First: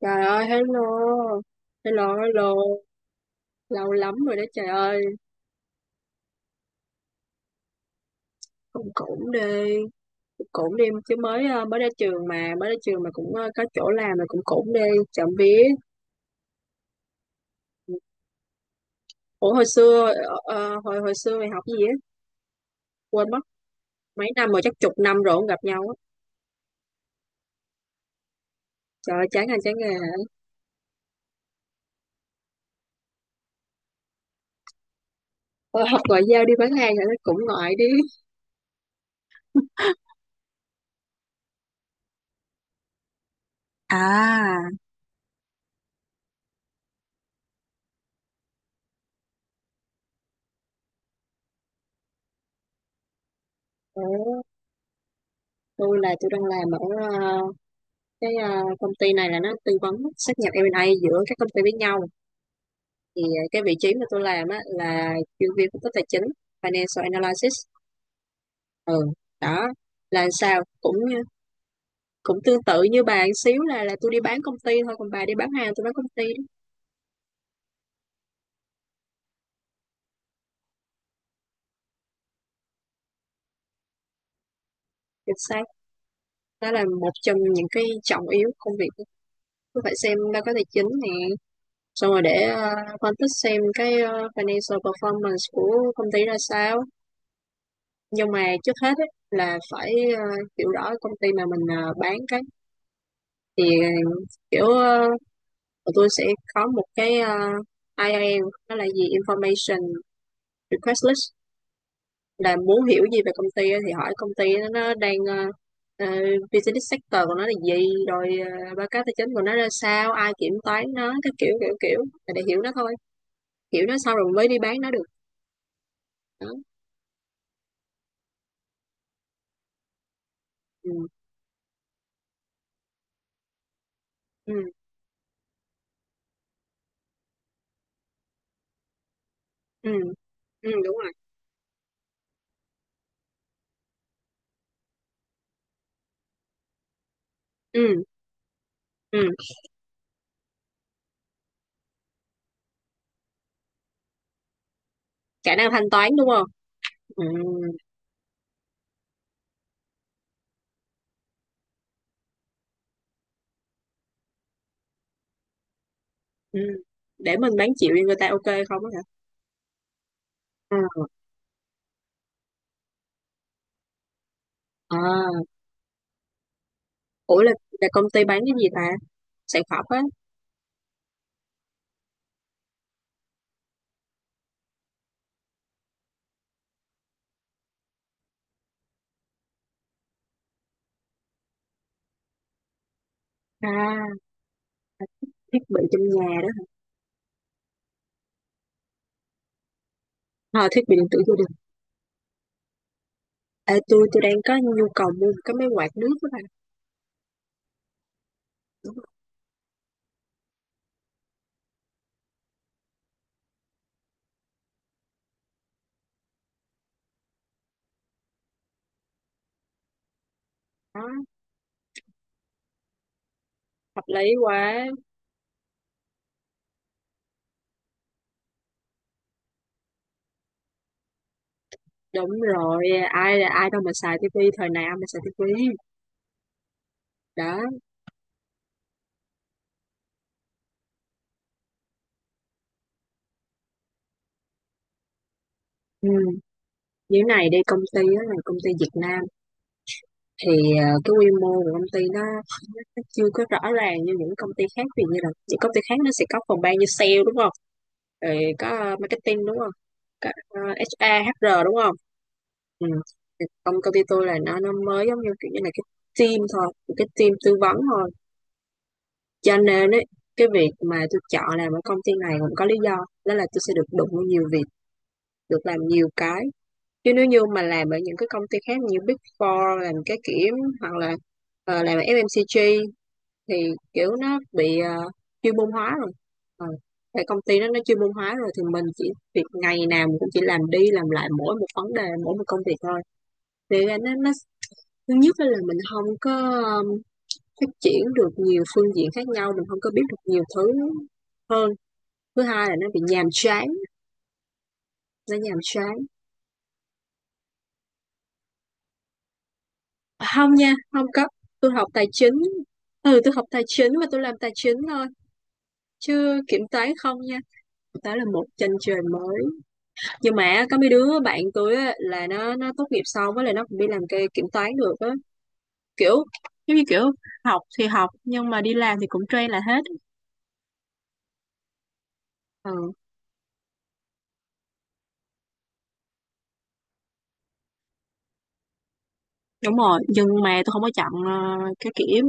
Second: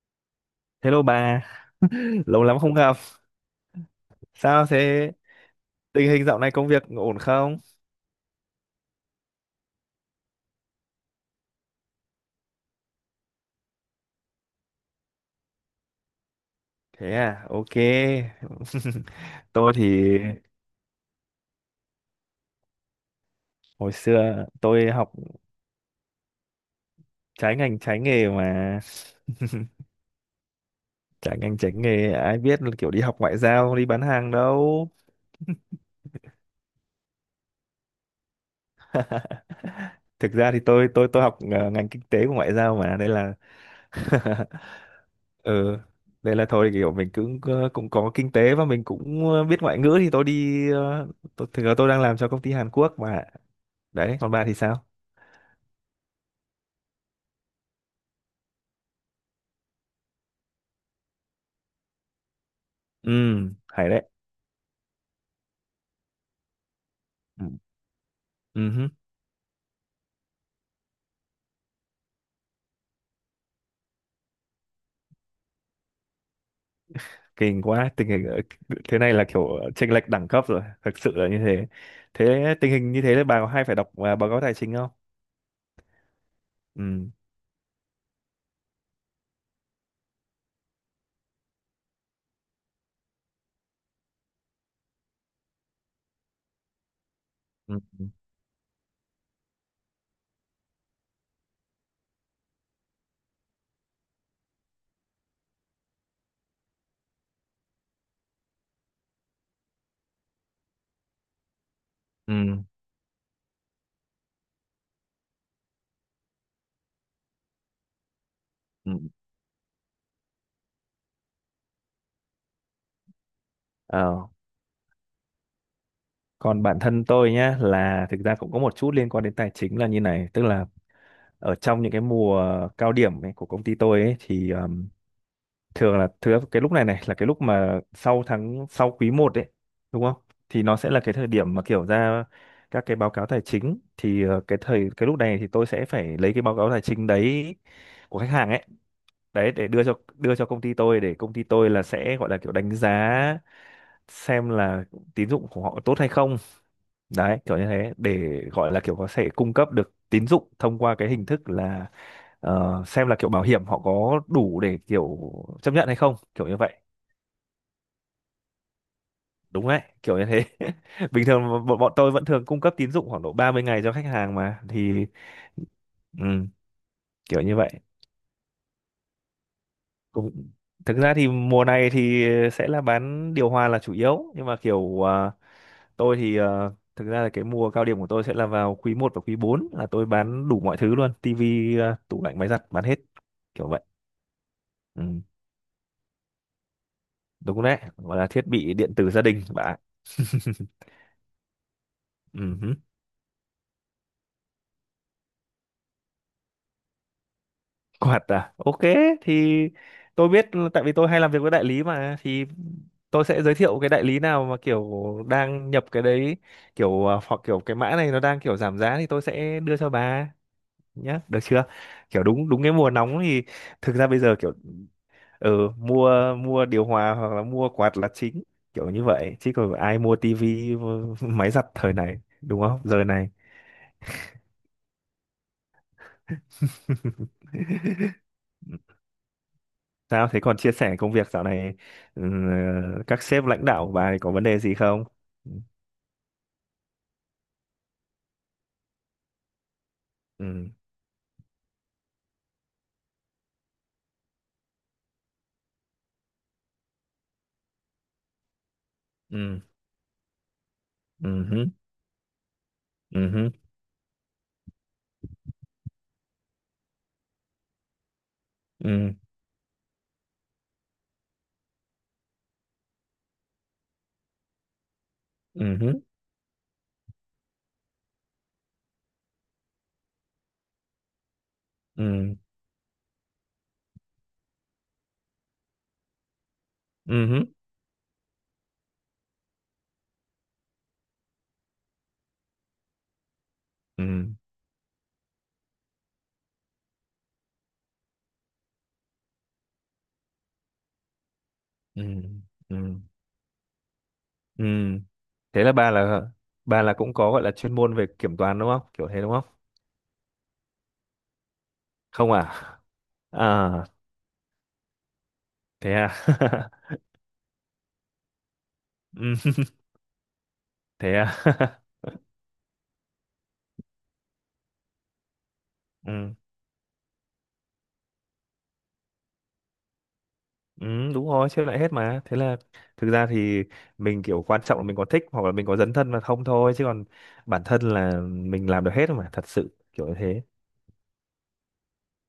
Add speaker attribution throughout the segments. Speaker 1: Trời ơi, hello.
Speaker 2: Hello bà,
Speaker 1: Hello,
Speaker 2: lâu lắm không
Speaker 1: hello.
Speaker 2: gặp.
Speaker 1: Lâu lắm rồi đó
Speaker 2: Sao
Speaker 1: trời ơi.
Speaker 2: thế? Tình hình dạo này công việc ổn không?
Speaker 1: Cũng cũng đi, cũng cũng đi chứ mới mới ra trường mà, mới ra trường mà cũng có chỗ làm mà cũng cũng đi, chậm vía.
Speaker 2: Thế à, ok.
Speaker 1: Ủa hồi
Speaker 2: Tôi thì
Speaker 1: xưa ờ, ờ, hồi hồi xưa mày học cái gì á? Quên mất.
Speaker 2: hồi
Speaker 1: Mấy
Speaker 2: xưa
Speaker 1: năm rồi, chắc
Speaker 2: tôi
Speaker 1: chục
Speaker 2: học
Speaker 1: năm rồi không gặp nhau á.
Speaker 2: trái ngành trái nghề mà.
Speaker 1: Trời ơi, chán ngành chán nghề.
Speaker 2: Trái ngành trái nghề ai biết là kiểu đi học ngoại giao, đi bán hàng đâu.
Speaker 1: Tôi học ngoại giao đi bán hàng rồi nó cũng ngoại đi.
Speaker 2: Thực ra thì tôi học ngành kinh tế của ngoại giao mà, đây là
Speaker 1: À,
Speaker 2: ừ, đây là thôi kiểu mình cũng cũng có kinh tế và mình cũng biết ngoại ngữ thì tôi đi thực ra tôi đang làm cho công ty Hàn Quốc mà. Đấy, còn
Speaker 1: ủa,
Speaker 2: bà thì sao?
Speaker 1: tôi đang làm ở ờ, cái công ty này, là nó tư vấn sát nhập M&A giữa các công ty với nhau,
Speaker 2: Ừ,
Speaker 1: thì cái vị
Speaker 2: hay
Speaker 1: trí
Speaker 2: đấy.
Speaker 1: mà tôi làm á là chuyên viên phân tích tài chính, financial
Speaker 2: Ừ.
Speaker 1: analysis.
Speaker 2: Ừ hứ,
Speaker 1: Ừ, đó. Là sao cũng cũng tương tự như bà một xíu, là tôi đi bán công ty thôi, còn bà đi bán hàng, tôi bán công ty đó.
Speaker 2: kinh quá tình hình thế này là kiểu chênh lệch đẳng cấp rồi, thực sự là như thế. Thế tình hình như thế là bà có hay phải đọc báo cáo tài chính không?
Speaker 1: Được sao, đó là
Speaker 2: Ừ,
Speaker 1: một trong những cái trọng yếu của công việc. Tôi phải xem báo cáo tài chính nè, xong rồi để phân tích xem cái financial performance của công ty ra sao.
Speaker 2: ừ, ừ,
Speaker 1: Nhưng mà trước hết ấy, là phải ờ, hiểu rõ công ty mà mình bán cái, thì kiểu ờ, tụi tôi sẽ có một cái IIL, đó là gì, Information Request List, là
Speaker 2: ừ.
Speaker 1: muốn hiểu gì về công ty thì hỏi công ty, nó đang ờ, business sector của nó là gì, rồi báo
Speaker 2: Ừ.
Speaker 1: cáo tài chính của nó ra sao, ai kiểm toán nó, cái kiểu kiểu kiểu, là để hiểu nó thôi, hiểu nó xong
Speaker 2: Ờ,
Speaker 1: rồi mới đi bán nó được. Đó.
Speaker 2: còn bản thân tôi nhá là thực ra cũng có một chút liên quan đến tài chính là như này, tức là
Speaker 1: Ừ,
Speaker 2: ở trong những cái mùa cao điểm ấy, của công ty tôi ấy, thì
Speaker 1: ừ.
Speaker 2: thường là thứ cái lúc này này là cái lúc mà sau tháng sau quý 1 đấy,
Speaker 1: Ừ,
Speaker 2: đúng không? Thì
Speaker 1: ừ
Speaker 2: nó sẽ
Speaker 1: đúng
Speaker 2: là
Speaker 1: rồi.
Speaker 2: cái thời điểm mà kiểu ra các cái báo cáo tài chính thì cái lúc này thì tôi sẽ phải lấy cái báo cáo tài chính đấy
Speaker 1: Ừ,
Speaker 2: của khách hàng ấy,
Speaker 1: ừ,
Speaker 2: đấy để đưa cho công ty tôi để công ty tôi là sẽ gọi là kiểu đánh giá xem là tín dụng
Speaker 1: khả
Speaker 2: của
Speaker 1: năng
Speaker 2: họ
Speaker 1: thanh
Speaker 2: tốt hay
Speaker 1: toán đúng
Speaker 2: không,
Speaker 1: không, ừ,
Speaker 2: đấy kiểu như thế để gọi là kiểu có thể cung cấp được tín dụng thông qua cái hình thức là xem là kiểu bảo hiểm họ có đủ để kiểu chấp nhận hay không, kiểu như
Speaker 1: ừ,
Speaker 2: vậy,
Speaker 1: để mình bán chịu cho người ta, ok, không á hả,
Speaker 2: đúng đấy kiểu như thế.
Speaker 1: ừ.
Speaker 2: Bình thường bọn bọn tôi vẫn thường cung cấp tín dụng khoảng độ 30 ngày cho khách hàng mà thì
Speaker 1: À,
Speaker 2: ừ, kiểu
Speaker 1: ủa, là,
Speaker 2: như vậy.
Speaker 1: là công ty bán cái gì ta, sản phẩm á.
Speaker 2: Cũng thực ra thì mùa này thì sẽ là bán điều hòa là chủ yếu, nhưng mà kiểu tôi thì thực ra là cái mùa cao điểm của tôi sẽ là vào quý 1 và quý 4 là tôi bán đủ mọi thứ luôn, tivi tủ lạnh, máy giặt bán hết, kiểu vậy.
Speaker 1: À,
Speaker 2: Ừ,
Speaker 1: thiết bị trong nhà đó hả?
Speaker 2: đúng đấy, gọi là thiết bị điện tử gia đình bạn.
Speaker 1: À, thiết bị điện tử gia đình.
Speaker 2: Ừ.
Speaker 1: Ê, tôi đang có nhu cầu mua một cái máy quạt nước đó bà.
Speaker 2: Quạt à? Ok,
Speaker 1: Đúng rồi.
Speaker 2: thì tôi biết tại vì tôi hay làm việc với đại lý mà, thì tôi sẽ giới thiệu cái đại lý nào mà kiểu đang nhập cái đấy kiểu hoặc kiểu cái mã này nó đang kiểu giảm giá thì tôi sẽ đưa cho bà
Speaker 1: Đó,
Speaker 2: nhá, được chưa? Kiểu đúng, đúng cái mùa nóng thì thực
Speaker 1: hợp
Speaker 2: ra bây
Speaker 1: lý
Speaker 2: giờ kiểu
Speaker 1: quá.
Speaker 2: mua mua điều hòa hoặc là mua quạt là chính, kiểu như vậy, chứ còn ai mua tivi, mua máy giặt thời này,
Speaker 1: Đúng
Speaker 2: đúng
Speaker 1: rồi,
Speaker 2: không? Giờ này.
Speaker 1: ai ai đâu mà xài tivi, thời nào mà xài tivi. Đó.
Speaker 2: Sao thế, còn chia sẻ công việc dạo này ừ, các sếp lãnh đạo của bà thì có vấn đề gì không? Ừ,
Speaker 1: Ừ. Như thế này đi, công ty đó là công ty Việt Nam, thì
Speaker 2: ừ,
Speaker 1: cái quy mô của công ty nó chưa có rõ ràng như những công ty khác, vì như là những công ty khác nó sẽ có phòng ban như sale đúng không? Rồi có marketing đúng
Speaker 2: ừ,
Speaker 1: không? Có HR,
Speaker 2: ừ
Speaker 1: HR
Speaker 2: hứ,
Speaker 1: đúng không? Ừ.
Speaker 2: ừ
Speaker 1: Thì
Speaker 2: hứ,
Speaker 1: Công công ty tôi là nó mới giống như kiểu như là cái team thôi, một cái team tư vấn thôi.
Speaker 2: ừ,
Speaker 1: Cho nên ấy, cái việc mà tôi chọn làm ở công ty này cũng có lý do, đó là tôi sẽ được đụng vào nhiều việc, được làm
Speaker 2: ừ,
Speaker 1: nhiều cái. Chứ nếu như mà làm ở những cái công ty khác như Big Four, làm cái kiểm, hoặc là làm ở
Speaker 2: ừ,
Speaker 1: FMCG, thì kiểu nó bị chuyên môn hóa rồi. Ờ, tại công
Speaker 2: ừ,
Speaker 1: ty nó chuyên môn hóa rồi, thì mình chỉ việc ngày nào mình cũng chỉ làm đi làm lại mỗi một vấn đề, mỗi một công việc thôi, thì
Speaker 2: ừ,
Speaker 1: nó thứ nhất á là mình không có, ờm, phát triển được nhiều phương diện khác nhau, mình không có biết được nhiều thứ hơn.
Speaker 2: ừ,
Speaker 1: Thứ hai là
Speaker 2: ừ,
Speaker 1: nó bị nhàm chán,
Speaker 2: ừ.
Speaker 1: nó nhàm
Speaker 2: Thế là bà
Speaker 1: chán.
Speaker 2: là cũng có gọi là chuyên môn về kiểm toán, đúng không? Kiểu thế, đúng không?
Speaker 1: À, hông nha, không có, tôi học tài
Speaker 2: Không
Speaker 1: chính.
Speaker 2: à?
Speaker 1: Ừ, tôi học tài
Speaker 2: À,
Speaker 1: chính và tôi làm tài chính thôi,
Speaker 2: thế à.
Speaker 1: chứ kiểm toán không nha. Đó là một chân trời
Speaker 2: Ừ,
Speaker 1: mới, nhưng mà có mấy
Speaker 2: thế
Speaker 1: đứa
Speaker 2: à.
Speaker 1: bạn tôi á, là nó tốt nghiệp xong á là nó cũng đi làm cái kiểm toán được á, kiểu,
Speaker 2: Ừ.
Speaker 1: giống như kiểu, học thì học nhưng mà đi làm thì cũng train là hết.
Speaker 2: Ừ, đúng rồi, xếp lại hết mà. Thế là
Speaker 1: Ừ.
Speaker 2: thực ra thì mình kiểu quan trọng là mình có thích hoặc là mình có dấn thân mà không thôi, chứ còn bản thân là mình làm được hết mà, thật sự
Speaker 1: Đúng rồi,
Speaker 2: kiểu như
Speaker 1: nhưng
Speaker 2: thế.
Speaker 1: mà tôi không có chọn cái kiểm,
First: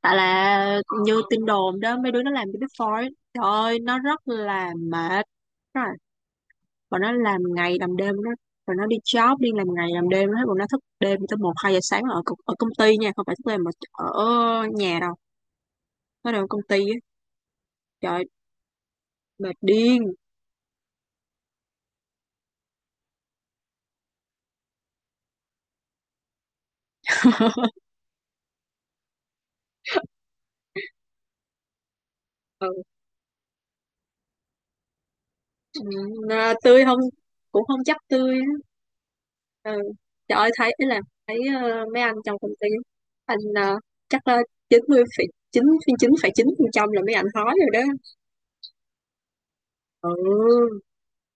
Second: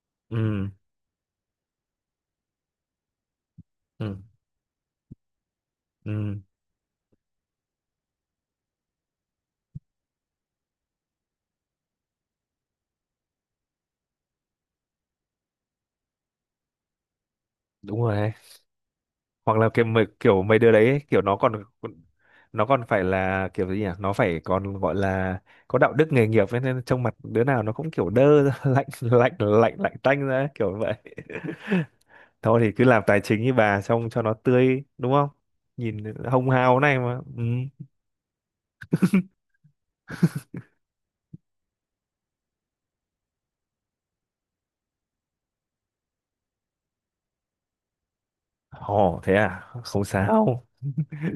Speaker 1: tại
Speaker 2: Ừ,
Speaker 1: là như tin đồn đó, mấy đứa nó làm cái Big Four ấy, trời ơi nó
Speaker 2: ừ,
Speaker 1: rất là mệt. Đúng rồi,
Speaker 2: ừ,
Speaker 1: bọn nó làm ngày làm đêm, nó, rồi nó đi job đi làm ngày làm đêm hết, bọn nó thức đêm tới một hai giờ sáng ở ở công ty nha, không phải thức đêm mà ở nhà đâu, nó đều ở công ty á.
Speaker 2: đúng
Speaker 1: Trời
Speaker 2: rồi
Speaker 1: ơi,
Speaker 2: đấy.
Speaker 1: mệt
Speaker 2: Hoặc là
Speaker 1: điên.
Speaker 2: kiểu mấy đứa đấy ấy, kiểu nó còn phải là kiểu gì nhỉ? Nó phải còn gọi là có đạo đức nghề nghiệp ấy, nên trong mặt đứa nào nó cũng kiểu đơ ra, lạnh lạnh lạnh lạnh tanh ra ấy, kiểu vậy. Thôi
Speaker 1: Ừ,
Speaker 2: thì cứ làm tài chính như bà xong cho nó tươi, đúng không?
Speaker 1: ừ,
Speaker 2: Nhìn hồng
Speaker 1: à,
Speaker 2: hào
Speaker 1: tươi
Speaker 2: này
Speaker 1: không,
Speaker 2: mà. Ừ.
Speaker 1: cũng không chắc tươi. Ừ. Trời ơi thấy ý là thấy mấy anh trong công ty, anh chắc là 90 phẩy 9 9,9% là mấy anh hói rồi đó.
Speaker 2: Ồ, thế à? Không sao.
Speaker 1: Ừ,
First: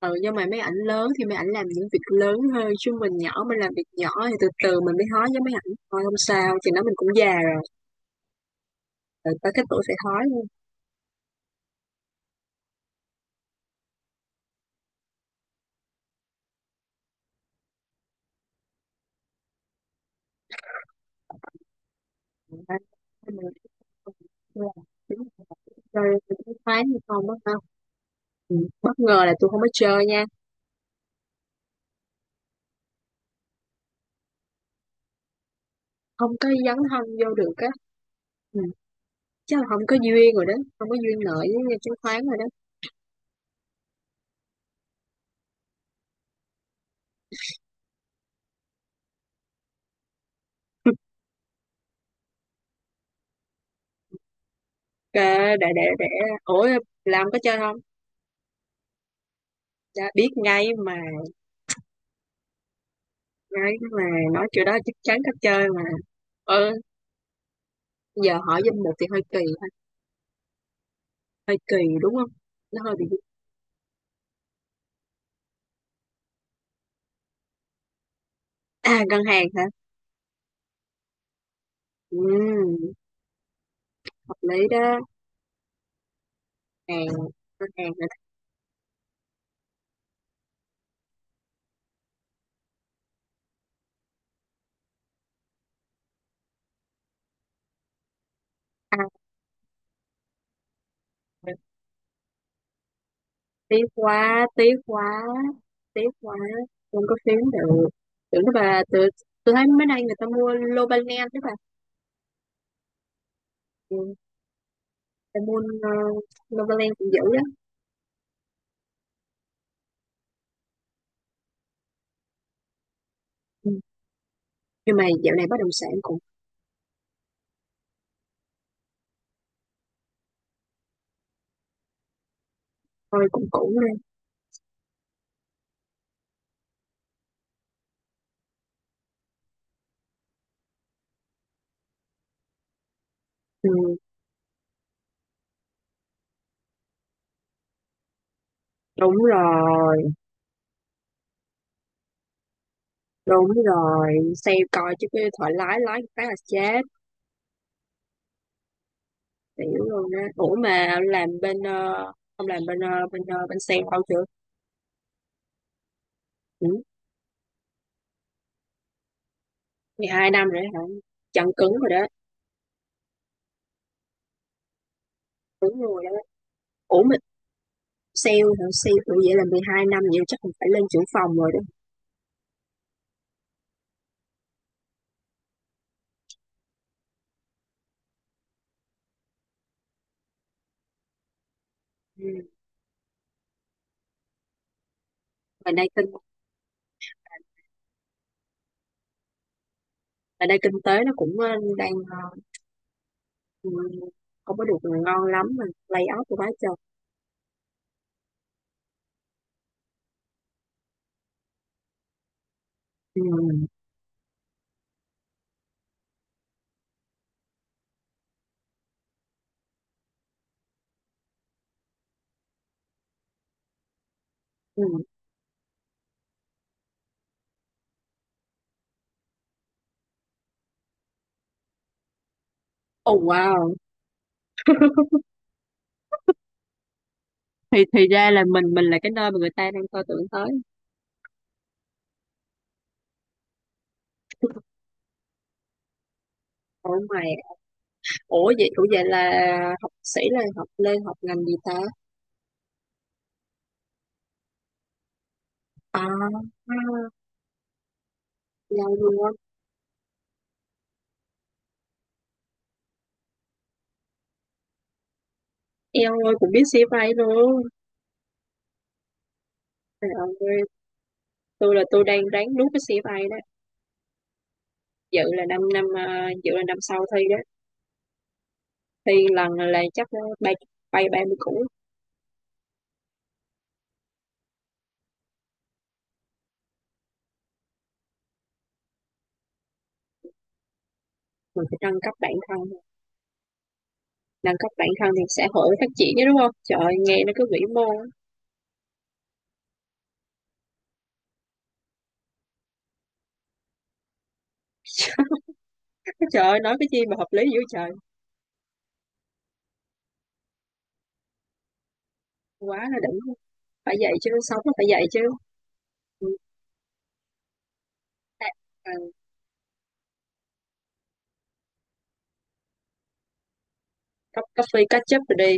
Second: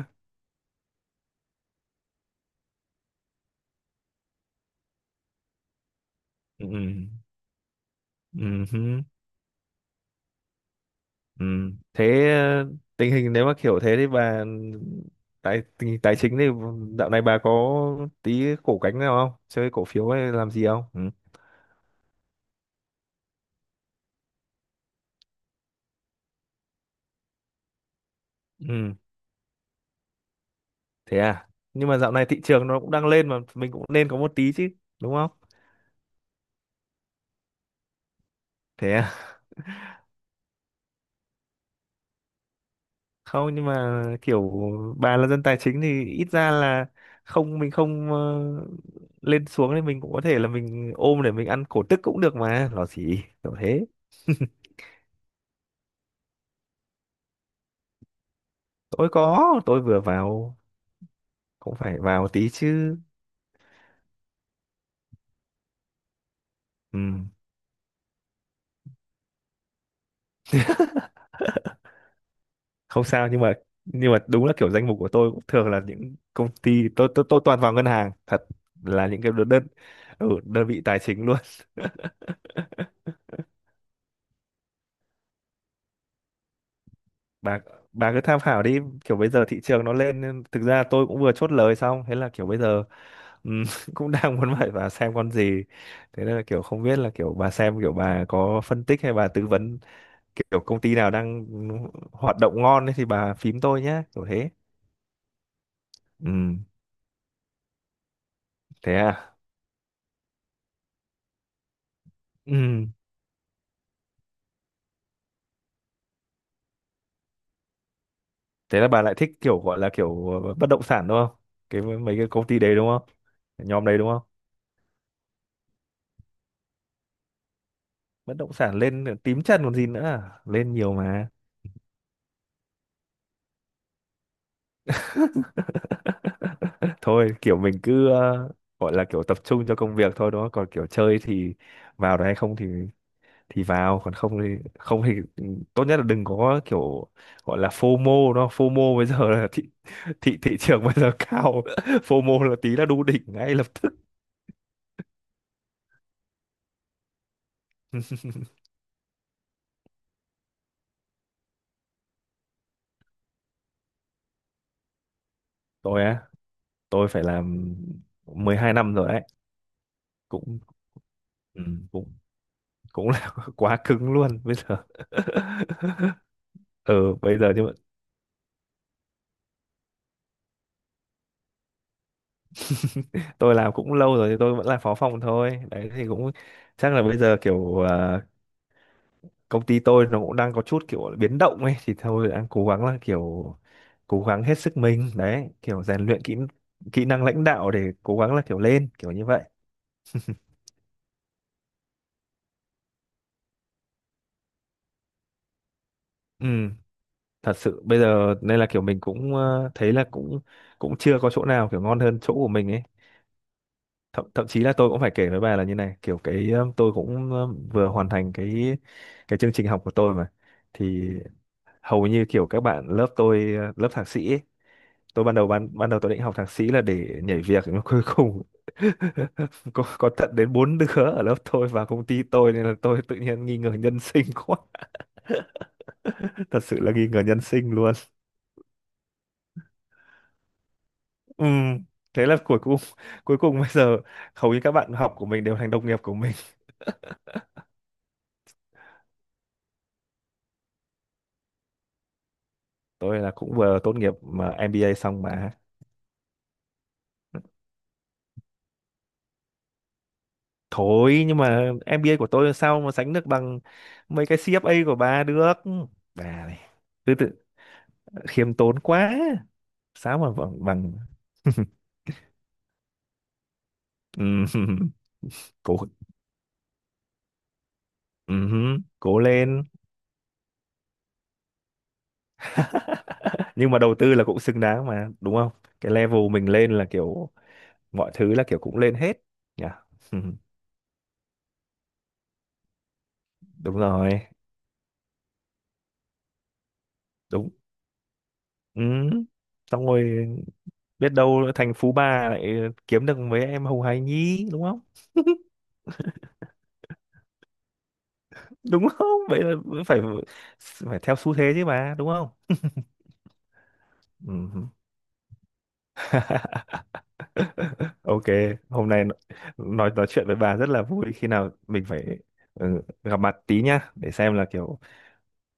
Speaker 1: ừ, nhưng mà mấy ảnh lớn thì mấy ảnh làm những việc lớn hơn, chứ mình nhỏ mình làm việc nhỏ thì từ từ mình mới hói với mấy ảnh thôi, không sao,
Speaker 2: Ừ.
Speaker 1: thì nó mình cũng già rồi,
Speaker 2: Ừ. Hứ,
Speaker 1: rồi tới cái tuổi phải hói luôn.
Speaker 2: ừ. Thế tình hình nếu mà kiểu thế thì bà tình hình tài chính thì dạo này bà có tí cổ cánh nào không? Chơi cổ phiếu hay làm gì không? Ừ.
Speaker 1: Chơi khoái như không đó ha, ừ.
Speaker 2: Ừ.
Speaker 1: Bất ngờ là tôi không có chơi nha,
Speaker 2: Thế à? Nhưng mà dạo này thị trường nó cũng đang lên mà mình cũng nên có một tí chứ, đúng không?
Speaker 1: không có dấn thân vô được á. Ừ.
Speaker 2: Thế à?
Speaker 1: Chắc là không có duyên rồi đó, không có duyên nợ với chứng khoán rồi đó.
Speaker 2: Không, nhưng mà kiểu bà là dân tài chính thì ít ra là không, mình không lên xuống thì mình cũng có thể là mình ôm để mình ăn cổ tức cũng được mà, nó gì kiểu thế.
Speaker 1: Ờ, để ủa, làm có chơi không,
Speaker 2: Tôi tôi vừa
Speaker 1: dạ, biết
Speaker 2: vào,
Speaker 1: ngay mà,
Speaker 2: cũng phải vào tí chứ,
Speaker 1: ngay mà nói chuyện đó chắc chắn có chơi mà, ờ,
Speaker 2: ừ,
Speaker 1: giờ hỏi danh mục thì hơi kỳ ha, hơi kỳ đúng không, nó hơi
Speaker 2: không
Speaker 1: bị.
Speaker 2: sao, nhưng mà đúng là kiểu danh mục của tôi cũng thường là những công ty tôi toàn vào ngân hàng thật,
Speaker 1: À,
Speaker 2: là những
Speaker 1: ngân
Speaker 2: cái
Speaker 1: hàng
Speaker 2: đơn
Speaker 1: hả,
Speaker 2: đơn, ừ, đơn vị tài chính luôn.
Speaker 1: ừ, hợp lý đó, hàng
Speaker 2: bà
Speaker 1: ngân hàng rồi
Speaker 2: bà cứ tham khảo đi, kiểu bây giờ thị trường nó lên nên thực ra tôi cũng vừa chốt lời xong, thế là kiểu bây giờ ừ, cũng đang muốn hỏi bà xem con gì, thế nên là kiểu không biết là kiểu bà xem, kiểu bà có phân tích
Speaker 1: đó.
Speaker 2: hay bà tư vấn kiểu công ty nào đang
Speaker 1: À,
Speaker 2: hoạt động ngon ấy thì bà phím tôi
Speaker 1: tiếc
Speaker 2: nhé, kiểu
Speaker 1: quá
Speaker 2: thế.
Speaker 1: tiếc quá tiếc quá,
Speaker 2: Ừ,
Speaker 1: không có phím được, tưởng đó bà,
Speaker 2: thế
Speaker 1: tôi
Speaker 2: à,
Speaker 1: tôi thấy mấy nay người ta mua lô ban đó bà.
Speaker 2: ừ,
Speaker 1: Ừ, cái môn Novaland cũng dữ đó.
Speaker 2: thế là bà lại thích kiểu gọi là kiểu bất động sản đúng không, cái mấy cái công ty đấy đúng không,
Speaker 1: Ừ,
Speaker 2: nhóm đấy đúng không?
Speaker 1: nhưng mà dạo này bất động sản cũng,
Speaker 2: Bất động sản lên tím chân còn gì nữa à? Lên nhiều mà.
Speaker 1: thôi cũng cũng lên.
Speaker 2: Thôi kiểu mình cứ gọi là kiểu tập trung cho công việc thôi, đúng không, còn kiểu chơi thì vào được hay không thì
Speaker 1: Ừ.
Speaker 2: vào, còn không thì không thì tốt nhất là đừng có kiểu gọi là FOMO, nó FOMO bây
Speaker 1: Đúng
Speaker 2: giờ là thị
Speaker 1: rồi,
Speaker 2: thị thị trường bây giờ cao, FOMO là tí là đu đỉnh
Speaker 1: đúng
Speaker 2: ngay lập tức.
Speaker 1: rồi xem coi chứ cái thoại lái lái một cái là chết tiểu luôn á. Ủa mà làm bên ông làm bên bên sale bao chưa.
Speaker 2: Tôi á,
Speaker 1: Ừ.
Speaker 2: tôi phải làm 12 năm rồi đấy,
Speaker 1: 12 năm
Speaker 2: cũng
Speaker 1: rồi đó hả, chân
Speaker 2: ừ,
Speaker 1: cứng rồi đó,
Speaker 2: cũng cũng là quá cứng luôn bây giờ.
Speaker 1: đúng rồi đó. Ủa
Speaker 2: Ừ,
Speaker 1: mà
Speaker 2: bây giờ nhưng mà
Speaker 1: sale hả, sale tụi vậy là 12 năm vậy chắc cũng phải lên trưởng phòng rồi đó.
Speaker 2: tôi làm cũng lâu rồi thì tôi vẫn là phó phòng thôi đấy, thì cũng chắc là bây giờ kiểu công ty tôi nó cũng đang có chút kiểu biến động ấy thì
Speaker 1: Ừ.
Speaker 2: thôi đang cố gắng là kiểu cố gắng hết sức mình đấy,
Speaker 1: mà
Speaker 2: kiểu
Speaker 1: đây
Speaker 2: rèn
Speaker 1: kinh
Speaker 2: luyện kỹ kỹ năng lãnh đạo để cố gắng là kiểu lên, kiểu như vậy.
Speaker 1: mà đây kinh tế nó cũng đang ừ, không có được mà ngon lắm, mà lay off của bá
Speaker 2: Ừ,
Speaker 1: chồng.
Speaker 2: thật sự bây giờ nên là kiểu mình cũng thấy là cũng cũng chưa có chỗ nào kiểu ngon hơn chỗ của mình ấy.
Speaker 1: Ừ.
Speaker 2: Thậm thậm chí là tôi cũng phải kể với bà là như này, kiểu cái tôi cũng vừa hoàn thành cái chương trình học của tôi mà, thì hầu như kiểu các bạn lớp tôi lớp thạc sĩ ấy,
Speaker 1: Ừ.
Speaker 2: tôi ban đầu ban ban đầu tôi định học thạc sĩ là để nhảy việc nhưng mà cuối cùng có tận đến bốn đứa ở lớp tôi và công ty tôi, nên là tôi
Speaker 1: Oh
Speaker 2: tự nhiên nghi ngờ
Speaker 1: wow.
Speaker 2: nhân sinh quá, thật sự là nghi ngờ nhân sinh
Speaker 1: thì
Speaker 2: luôn.
Speaker 1: thì ra là mình là cái nơi mà người ta đang coi tưởng tới.
Speaker 2: Ừ. Thế là cuối cùng cuối cùng bây giờ hầu như các bạn học của mình đều thành đồng nghiệp của mình.
Speaker 1: ủa mày ủa vậy là học sĩ là học lên học ngành gì ta?
Speaker 2: Tôi là cũng vừa tốt nghiệp mà MBA xong mà,
Speaker 1: À, à, giàu luôn,
Speaker 2: thôi nhưng mà MBA của tôi sao mà sánh được bằng mấy cái CFA của bà được.
Speaker 1: em
Speaker 2: Bà
Speaker 1: ơi cũng
Speaker 2: này
Speaker 1: biết CFA
Speaker 2: cứ tự
Speaker 1: luôn.
Speaker 2: khiêm tốn quá,
Speaker 1: Trời
Speaker 2: sáu mà
Speaker 1: ơi,
Speaker 2: bằng bằng.
Speaker 1: tôi đang ráng nuốt cái CFA đó.
Speaker 2: Ừm,
Speaker 1: Dự là năm
Speaker 2: cố,
Speaker 1: năm à, dự là năm sau thi đó. Thi
Speaker 2: cố
Speaker 1: lần
Speaker 2: lên,
Speaker 1: là chắc bay bay 30 củ.
Speaker 2: nhưng mà đầu tư là cũng xứng đáng mà, đúng không? Cái level mình lên là kiểu mọi thứ là kiểu cũng lên hết nhỉ. Ừm,
Speaker 1: Mình phải nâng cấp bản thân,
Speaker 2: đúng rồi.
Speaker 1: nâng các bạn thân thì xã hội phát triển chứ đúng không, trời ơi, nghe nó cứ
Speaker 2: Đúng.
Speaker 1: vĩ mô.
Speaker 2: Ừm, xong rồi biết đâu thành phú bà lại kiếm được mấy em hồng hài nhí, đúng không?
Speaker 1: Cái trời ơi, nói cái chi mà hợp lý dữ trời,
Speaker 2: Đúng không? Vậy là phải phải theo xu thế chứ mà, đúng không?
Speaker 1: quá là đỉnh, phải vậy chứ sống
Speaker 2: Ừm.
Speaker 1: nó phải vậy chứ. Ừ.
Speaker 2: Ok,
Speaker 1: À,
Speaker 2: hôm
Speaker 1: à,
Speaker 2: nay nói chuyện với bà rất là vui, khi nào mình phải ừ, gặp mặt tí nhá để xem
Speaker 1: cốc
Speaker 2: là kiểu
Speaker 1: coffee catch up rồi đi,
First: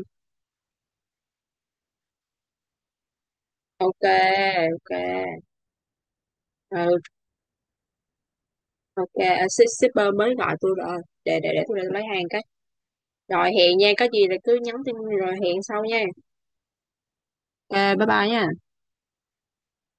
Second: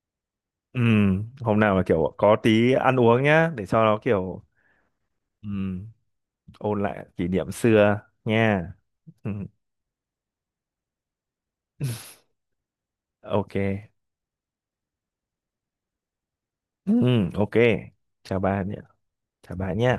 Speaker 2: hôm nào là kiểu có tí ăn uống nhá để cho nó
Speaker 1: ok,
Speaker 2: kiểu
Speaker 1: ok,
Speaker 2: ừm, ôn
Speaker 1: ừ,
Speaker 2: lại kỷ niệm xưa nha.
Speaker 1: ok. À,
Speaker 2: Ừm,
Speaker 1: shipper mới gọi tôi rồi, để tôi lấy hàng cái, rồi
Speaker 2: ok.
Speaker 1: hẹn nha, có gì là cứ nhắn tin rồi hẹn sau nha.
Speaker 2: Ok.
Speaker 1: À, bye bye
Speaker 2: Chào
Speaker 1: nha.
Speaker 2: bà nhé. Chào bà nhé.